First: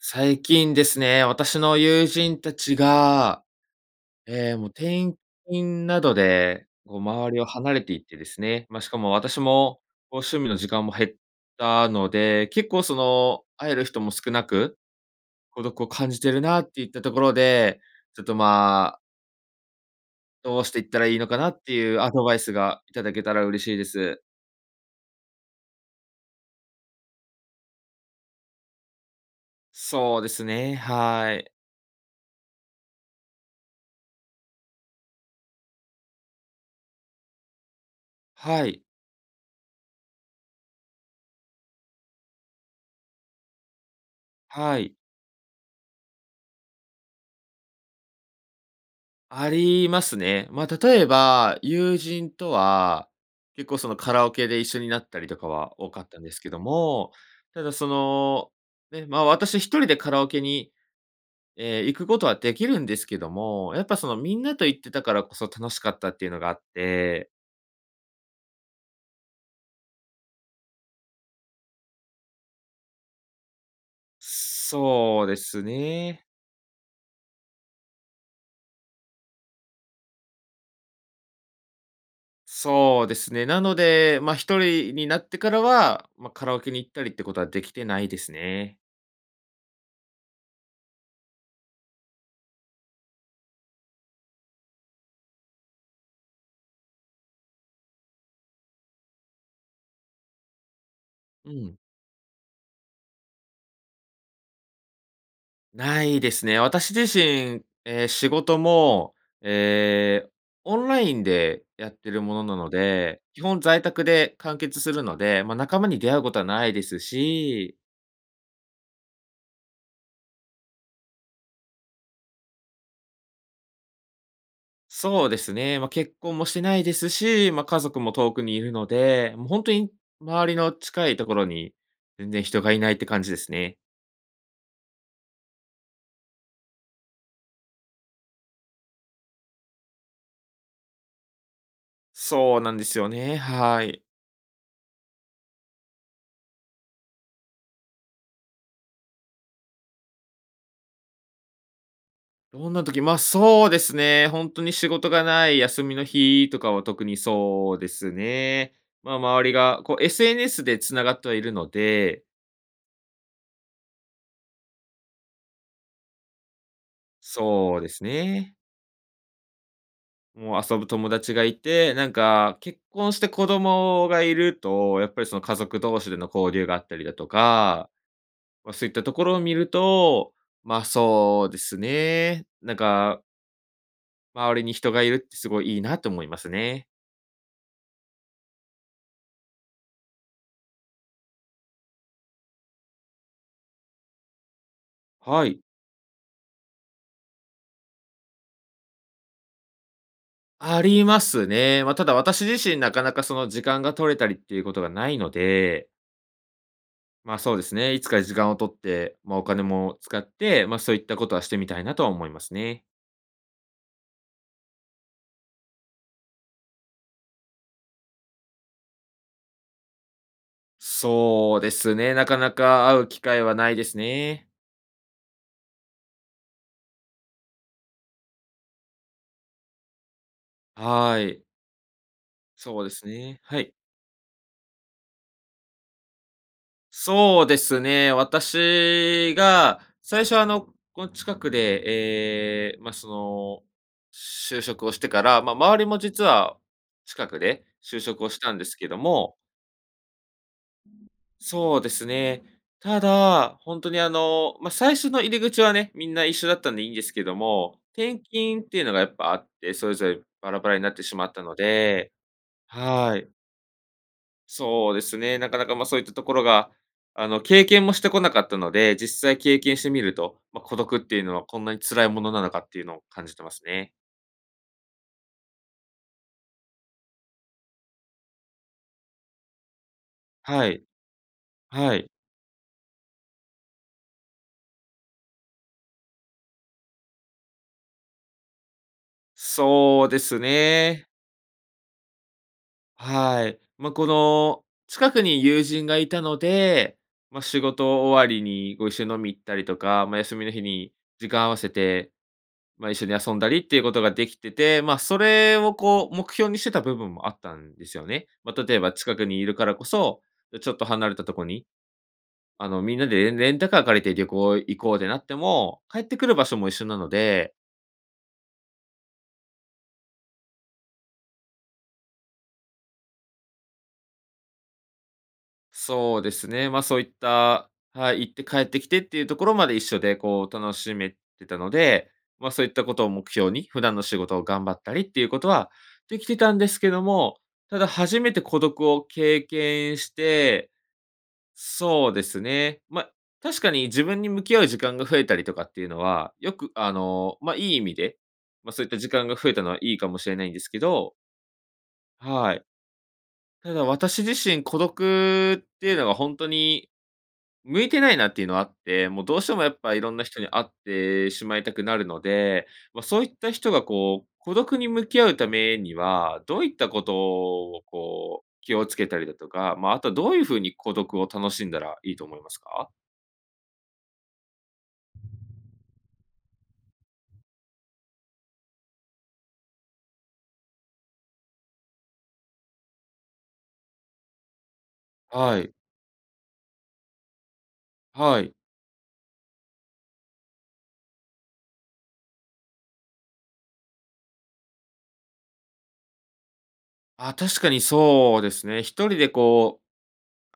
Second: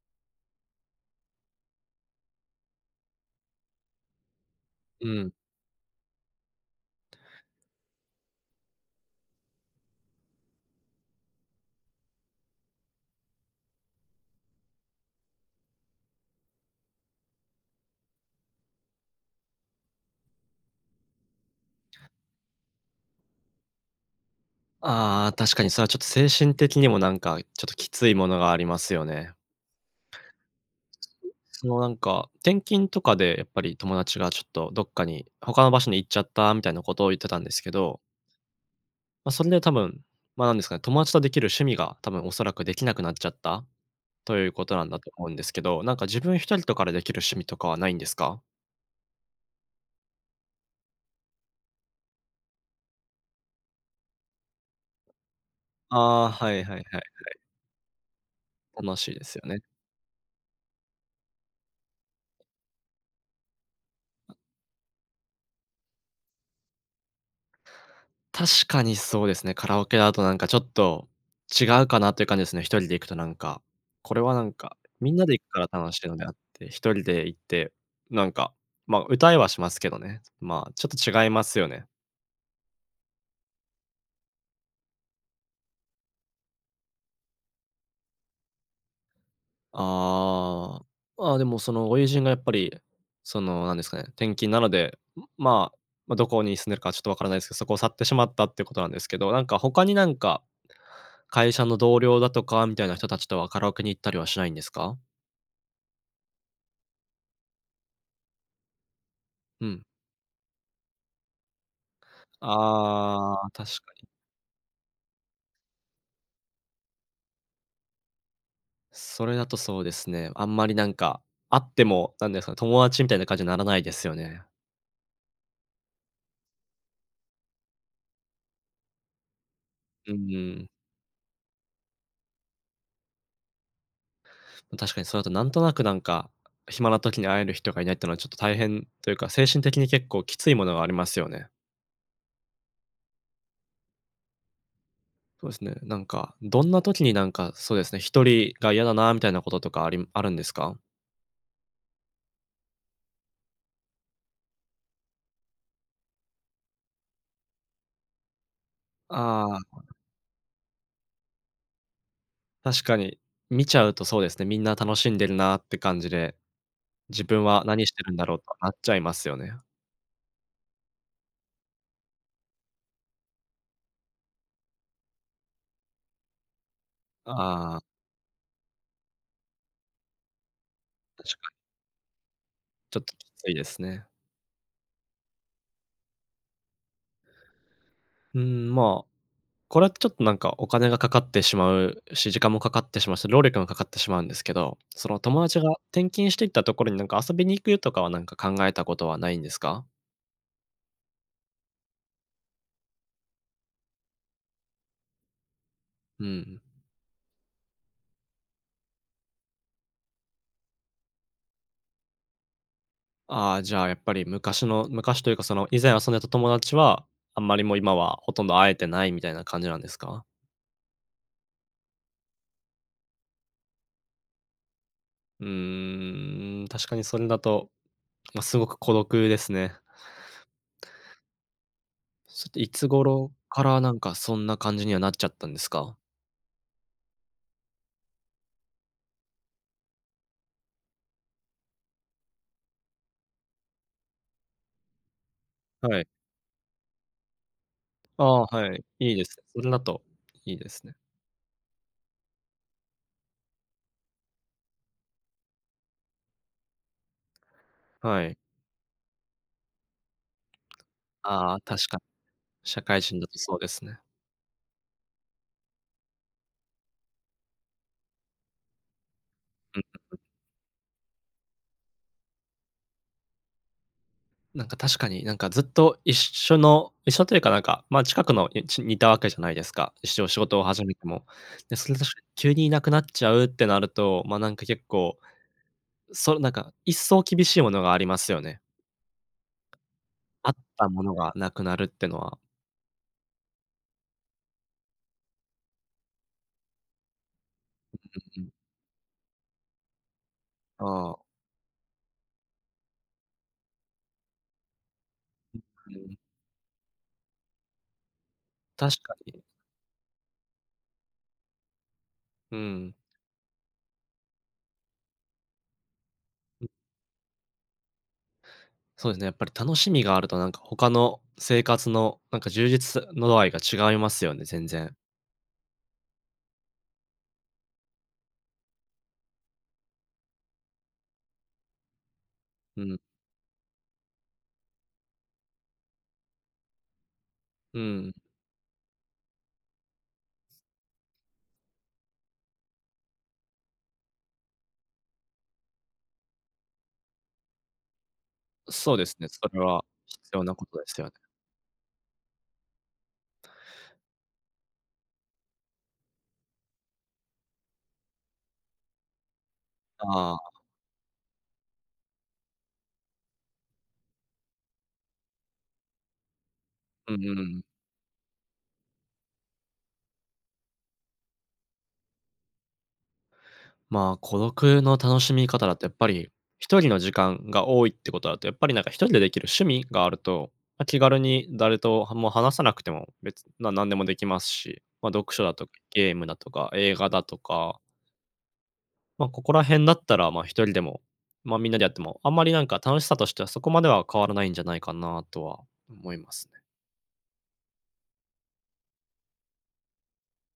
最近ですね、私の友人たちが、え、もう、う転ん。勤などで、こう、周りを離れていってですね、ま、しかも私も、こう、趣味の時間も減ったので、結構その、会える人も少なく、孤独を感じてるなっていったところで、ちょっと、まあどうしていったらいいのかなっていう、アドバイスがいただけたら嬉しいです。ああ、確かにそれはちょっと、精神的にもなんか、ちょっときついものがありますよね。そうですね、はい。そのなんか、転勤とかでやっぱり、友達がちょっとどっかに、他の場所に行っちゃったみたいなことを言ってたんですけどはい。ま、それで多分、ま、なんですかね、友達とできる趣味が多分、おそらくできなくなっちゃった、ということはなんい。だと思うんですけど、なんか、自分ひとりとかでできる趣味とかはないんですか？ありますね。ま、例えば、友人とは、結構その、カラオケで一緒になったりとかは多かったんあであ、すけはどいはいはいはい。も、ただその、楽ね、しいま、ですよ私、ね。ひとりでカラオケに、え、行くことはできるんですけども、やっぱその、みんなと行ってたからこそ楽しかったっていうのがあって確かにそうですね。カラオケだとなんか、ちょっと、違うかなっていう感じですね。ひとりで行くとなんか、これはなんか、みんそなうでで行くかすら楽しいのね。であって、ひとりで行って、なんか、まあ、歌いはしますけどね。まあ、ちょっと違いますよね。そうですね、なので、まあ、ひとりになってからは、まあ、カラオケに行ったりってことはできてないですね。ああ、まあ、でも、そのご友人がやっぱり、その、なんですかね、転勤なので、うん、まあ、ま、どこに住んでるかはちょっとわからないですけど、そこを去ってしまったってことなんですけど、なんか、他に、なんか、う会社ん。の同僚だとか、みたいな人たちとはカラオケに行ったりはしないんですか？ないですね。私自身、え、仕事も、うん。え、オンラインでやってるものなので、あ基あ、本確在か宅に。で完結するので、まあ、仲間に出会うことはないですし。それだとそうですね、あんまりなんか、会っても、なんですかね、友達みたいな感じにならないですよね。そうですね、まあ、結婚もしてないですし、まあ、家族も遠くにいるので、もうほんとに、う周りん。の近いところに、全然人がいないって感じですね。確かにそれだと、なんとなく、なんか、暇な時に会える人が居ないっていうのは、ちょっと、大変というか、精神的に結構きついものがありますよね。そうなんですよね、はい。そうですね。なんか、どんな時に、なんか、そうですね、1人が嫌だな、みたいなこととかありあるんですか？どんな時、ま、そうですね、ほんとに仕事がない休みの日とかは特にそうですね。ま、周りあが、あ。こう、SNS で繋がってはいるので。確かに、見ちゃうとそうですね、みんな楽しんでるなって感じで。自分はそう何でしてするんだろうとね。なっちゃいますよね。もう、遊ぶ友達が居て、なんか、結婚して子供が居ると、やっぱり、その、家族同士での交流があったりだとああ。か、ま、そういったところを見ると、ま、確そかうに。ですね。なんちょっとか。きついですね。周りに人が居るってすごいいいな、と思いますね。うーん、ま、これはちょっと、なんか、お金がかかってしまうし、時間もかかってしまうし、労力もかかってしまうんですけど、その、友は達い。が転勤して行ったところに、なんか、遊びに行くとかは、なんか、考えたことはないんですか？ありますね。ま、ただ、私自身なかなか、その、時間が取れたりっていうことがないので。うん。まあ、そうですね、いつか時間を取って、まあ、お金も使って、まあ、そういったことはしてみたいなとは思いますね。ああ、じゃあ、やっぱり、昔の、昔というか、その、以前遊んでた友達はあんまり、もう、今はほとんど会えてないみたいな感じなんですか？そうですね、なかなか会う機会はないですねえ。うーん。確かにそれだと、ま、すごく孤独ですね。はい。それって、いそうつです頃ね、はかい。ら、なんか、そんな感じにはなっちゃったんですか？そうですね、私が最初、あの、この近くで、ええ、ま、その、就職をしてから、ま、周りもはい。実は、近くで就職あをしあ、たんではすい、けどいいでも。す。それだといいですね。そうですね。ただ、ほんとに、あの、ま、最初の入り口はね、みんな一緒だったんでいいんですけども、転はい。勤っていうのが、やっぱあって、それぞれバラバラになってしまったあのあ、確かに、で、社会は人だい。とそうですね。そうですね。なかなか、ま、そういったところが、あの、経験もしてこなかったので、実際経験うん、しうてみるうん。と、ま、孤独っていうのはこんなに辛いものなのかっていうのを感じてますね。なんか確かに、なんかずっと一緒の一緒というかなんか、ま、近くの、いちに居たわけじゃないですか、いっしょ仕事をはい。始めても。で、それは確い。か、急に居なくなっちゃうってなると、ま、なんか結構、そう、なんか、一層厳しいものがありますよね。そうですあったもね。のがなくなるってのは。はい。ま、この、近くに友人が居たので、ま、仕う事終んわうりんうん。に、ご一緒飲み行ったりとか、ま、休みの日にああ。時間合わせて、ま、一緒に遊んだりっていうことが出来てて、ま、それうをうこうん。目標にしてた部分もあったんですよね。ま、例えば確近かくにに。居るからこそ、や、ちょっと離れたとこに、うあの、ん。みんなで、えんレンタカー借りて旅行行こうでなっても、帰ってくる場所うもん。一緒なのでそうですね、やっぱり楽しみがあると、なんか、他の生活の、なんか充実さの度合いが違いますよね、全然。そうですね。ま、そういった、はい、行って帰ってきてっていうところまで一緒で、こう、楽しめてたので、ま、そういっうたこんとを目標に、普段の仕事を頑張ったりっていうことは、できてたんですけども、たうだん。初めて孤独を経験して、そうですね、ま、確かに自分に向き合う時間が増えたりとかっていうのは、よく、あの、ま、いい意味で、ま、そういっそうたで時すね、間がそ増えれたのははいいかも必しれ要ないんなでこすとけですよね。ど。はい。ただ私自身孤独っていうのはほんとに、向いてないなっていうのはあって、もうどうしてもやっぱ色んなあ人にあ。会ってしまいたくなるので、ま、そういった人が、こう、孤独に向き合うためには、どういったこうとんうん。を、こう、気を付けたりだとか、ま、あとはどういう風に孤独を楽しんだらいいと思いますか？ま、孤独の楽しみ方だとやっぱり、一人の時間が多いってことだと、やっぱり、なんか、一人でできる趣味があると、ま、気軽に誰とはも話さなくても、別ななんでもできますし、ま、読書だはとい。ゲームだとか、映画だとか。はい。ま、ここら辺だったら、まあ、一人でも、ま、みんなでやっても、あんまりなんか楽しさとしてはそこまでは変わらないんじゃないかなとは思いますね。ああ、確かにそうですね。一人でこう、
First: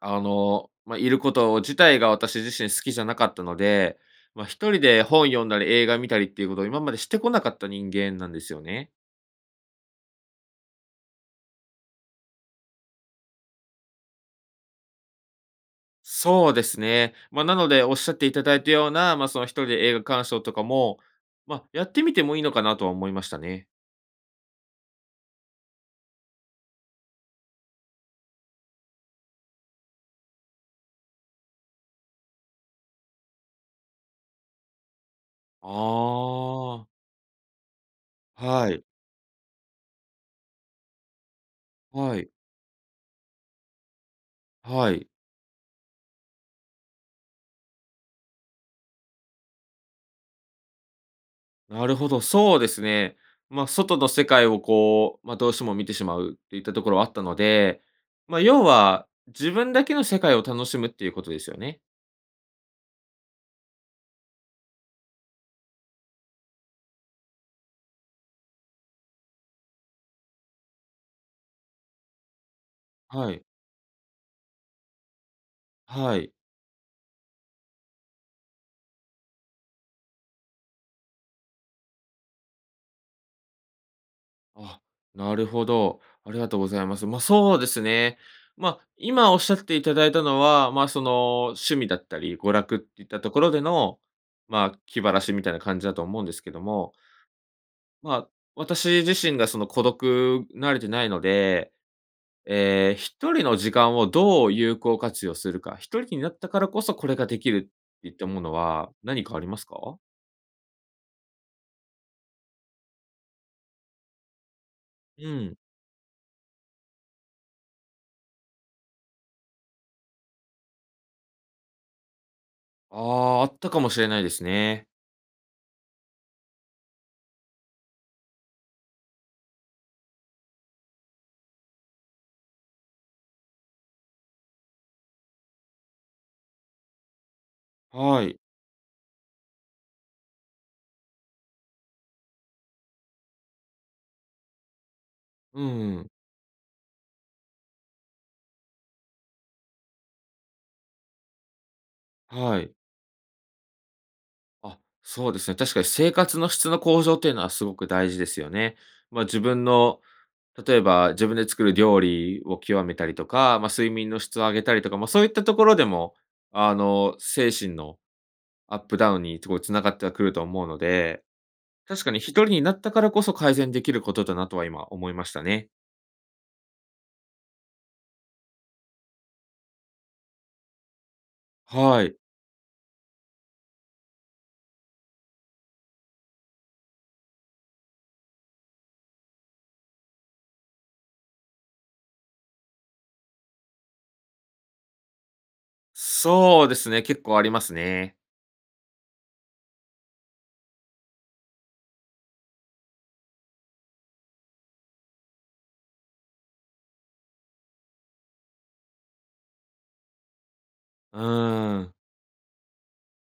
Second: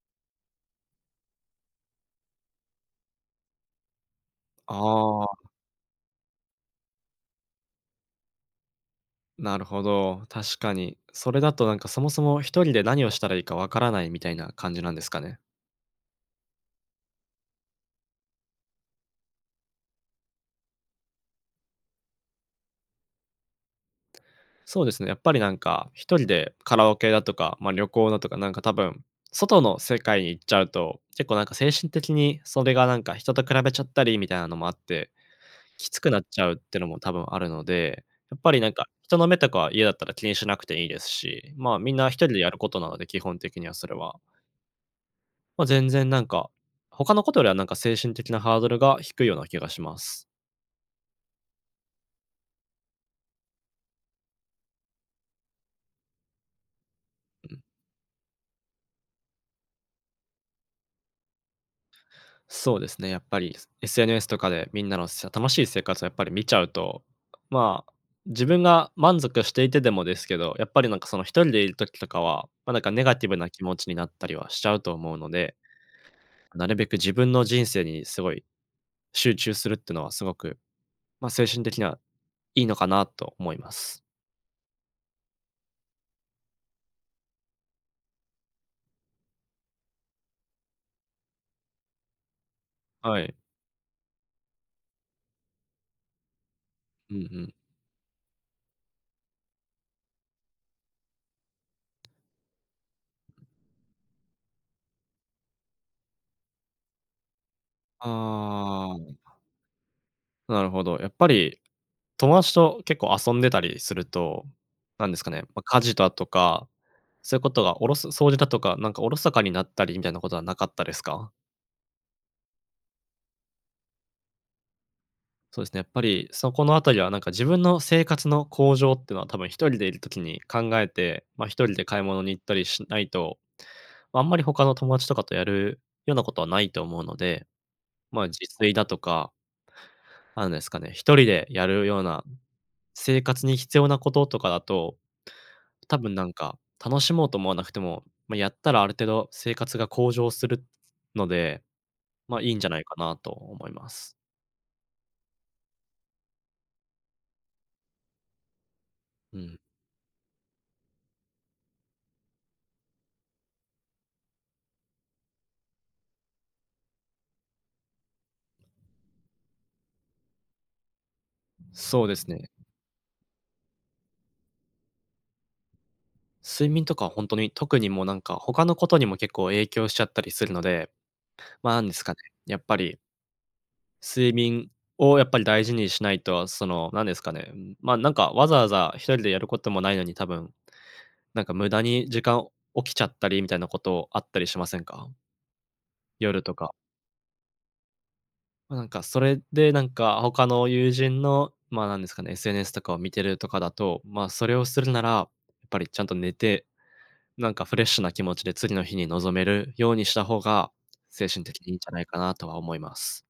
あの、ま、いること自体が私自身好きじゃなかったので、ま、一人であ本読あ。んだり映画見たりっていうことを今までしてこなかった人間なんですよね。なるほど、確かに。それだとなんか、そもそも一人で何をしたらいいか分からないみたいな感じなんですかね。そうですね。ま、なのでおっしゃっていただいたような、まあ、その一人で映画鑑賞とかも、ま、やってみてもいいのかなとは思いましたね。そうですね、やっぱりなんか、一人でカラオケだとか、ま、旅行だとかなんか多分、外の世界に行っちゃうと、結構なんか精神的にそれがなんか人と比べちゃったりみたいなのもあって、きつくなっちゃうってあのあ。も多分あるので、やっぱりはなんい。か、人の目とかは嫌だったら気にしなくていいですし、まあ、みんな一は人い。でやることなので、基本的にはそれは。はい。まあ、全然なんか、他のことよりはなんか、精神的なハードルが低いような気がします。なるほど、そうですね。ま、外の世界をこう、ま、どうしても見てしまうっていったところはあったのうん。で、ま、要は、自分だけの世界を楽しむっていうことですよね？そうですね、やっぱり、す SNS とかでみんなのしゃ楽しい生活やっぱり見ちゃうと、まあ、自分が満足していてでもですけど、やっぱりなんかその1人でいる時とかは、ま、なんか、ネガティはブい。な気持ちになったりはしちゃうと思うので、はい。なるべく自分の人生にすごい集中するってのはすごく、ま、精神的にはいいのかなと思います。あ、なるほど、ありがとうございます。ま、そうですね。ま、今おっしゃっていただいたのは、ま、その、趣味だったり娯楽っていったはとい。ころでの、まあ、気晴らしみたいな感じだと思うんですけどもうんうん。まあ、私自身がその、孤独、慣れてないので、ええ、1人の時間をどう有効活用するか1人きになったからこそ、これができるっていったものはああん。何かありますか？なるほど。やっぱり友達と結構遊んでたりすると、なんですうかね、ん。ま、家事だとか、そういうことがおろそ掃除だとか、なんかおろそかになったりみたいなことはなかったですか？ああ、あったかもしれないですね。そうですね、やっぱりそこのあたりはなんか、自分の生活の向上ってのは多分1人でいる時に考えて、ま、1人で買い物に行ったりしないと、あんまりほかの友達とかとやるようなことはないと思うので、はま、い。自炊だとか、なんですかね、1人でやるような生活に必要なこととかだと、うん多うん。分なんか、楽しもうと思わなくても、まやったらある程度生活が向上するので、ま、いいんはじゃい。ないかなと思います。あ、そうですね、確かに生活の質の向上っていうのはすごく大事ですよね。まあ、う自ん。分の例えば自分で作る料理を極めたりとか、まあ、睡眠の質を上げたりとか、まあ、そういったところでも、あの、精神の、アップダウンにすごい繋がってはくると思うので、確そうかでにすひとね。りになったからこそ改善できることだなとは今思いましたね。睡眠とかほんとに、特にもうなんか、ほかのことにも結構影響しちゃったりするので、まあ、なんではすかい。ね、やっぱり睡眠をやっぱり大事にしないとその、なんですかね、ん、ま、なんかわざわざ1人でやることもないのに多分、なんか無駄に時間起きちゃったりみたいなことあったりしませんか？夜とそうか。ですね、結構ありますね。ま、なんかそれで、なんかほかの友人の、ま、なんですかね、SNS とかを見てるとかだと、ま、それをするならやっぱりちゃんと寝て、なんかフレッシュな気持ちで次の日に臨めるようにした方がう精神的にいいーんじゃん。ないかなとは思います。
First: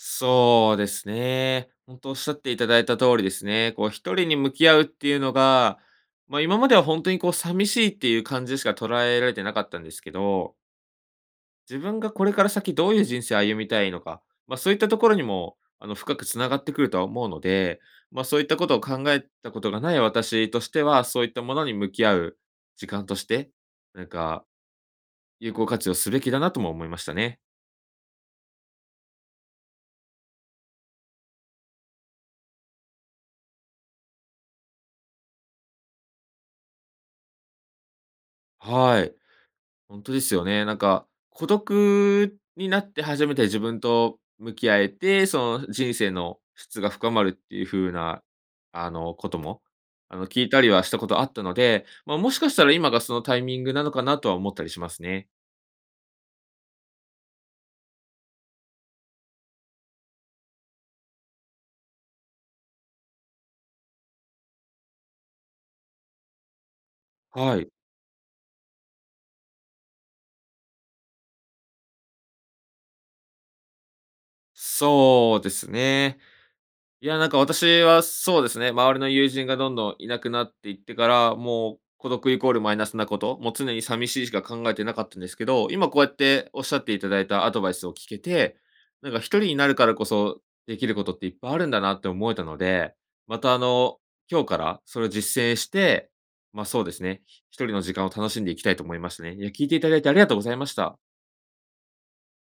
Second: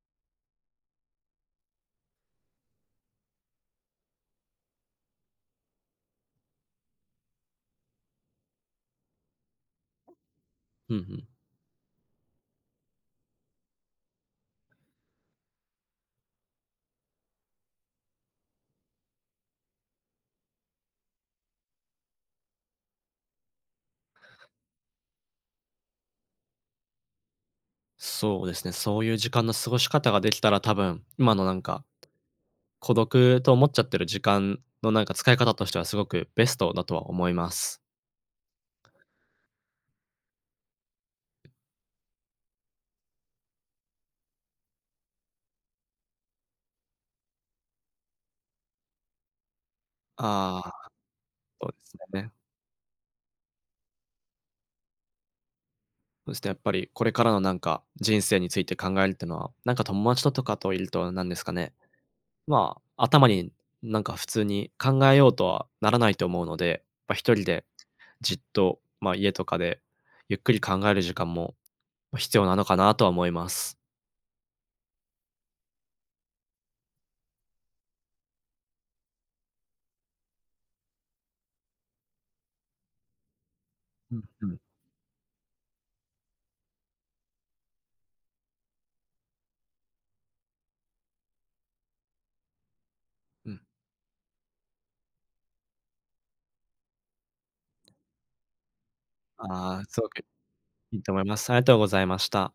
そうですね。ほんと仰っていただいた通りですね。こう、1人に向き合うっていうのが、ま、今まではほんとにこう、さみしいっていう感じしか捉えられてなかったんですけどうんふん。自分がこれから先どういう人生を歩みたいのか、ま、そういったところにも、あの深く繋がってくるとは思うので、ま、そういったことを考えたことがない私としては、そういったものに向き合う時間として、なんか、有効活用すべきだなとも思いましたね。そうですね、そういう時間の過ごし方が出来たら、多分今のなんか、孤独と思っちゃってる時間の、なんか使い方としてはすごくベストだとは思います。はい。ほんとですよね。なんか、孤独になって初めて自分と向き合えて、その、人生の質が深まるっていうふうな、あの、ことも、あの、聞いあたりはあ。したことあったのそうでで、すよま、もね。しかしたら今がそのタイミングなのかなとは思ったりしますね。そして、やっぱり、これからのなんか人生について考えるってのは、なんか友達ととかと居ると、なんですかね、ま、頭になんか普通に考えようとはならないと思うので、ま、1人はでい。じっと、ま、家とかでゆっくり考える時間も、ま、必要なのかなとは思います。そうですね。いや、なんか私はそうですね、周りの友人がどんどん居なくなっていってから、もう、孤独イコールマイナスなこと、もう常にさみうしんいしかうん。考えてなかったんですけど、今こうやって仰っていただいたアドバイスを聞けて、なんか1人になるからこそ出来ることっていっぱいあるんだなって思えたので、まうたあん。の、今日からそれ実践して、ま、そうですね、ひ1人の時間を楽しんでいきたいと思いますね。いや、聞いていああ、ただいすてごありく、がとうございました。いいと思います。ありがとうございました。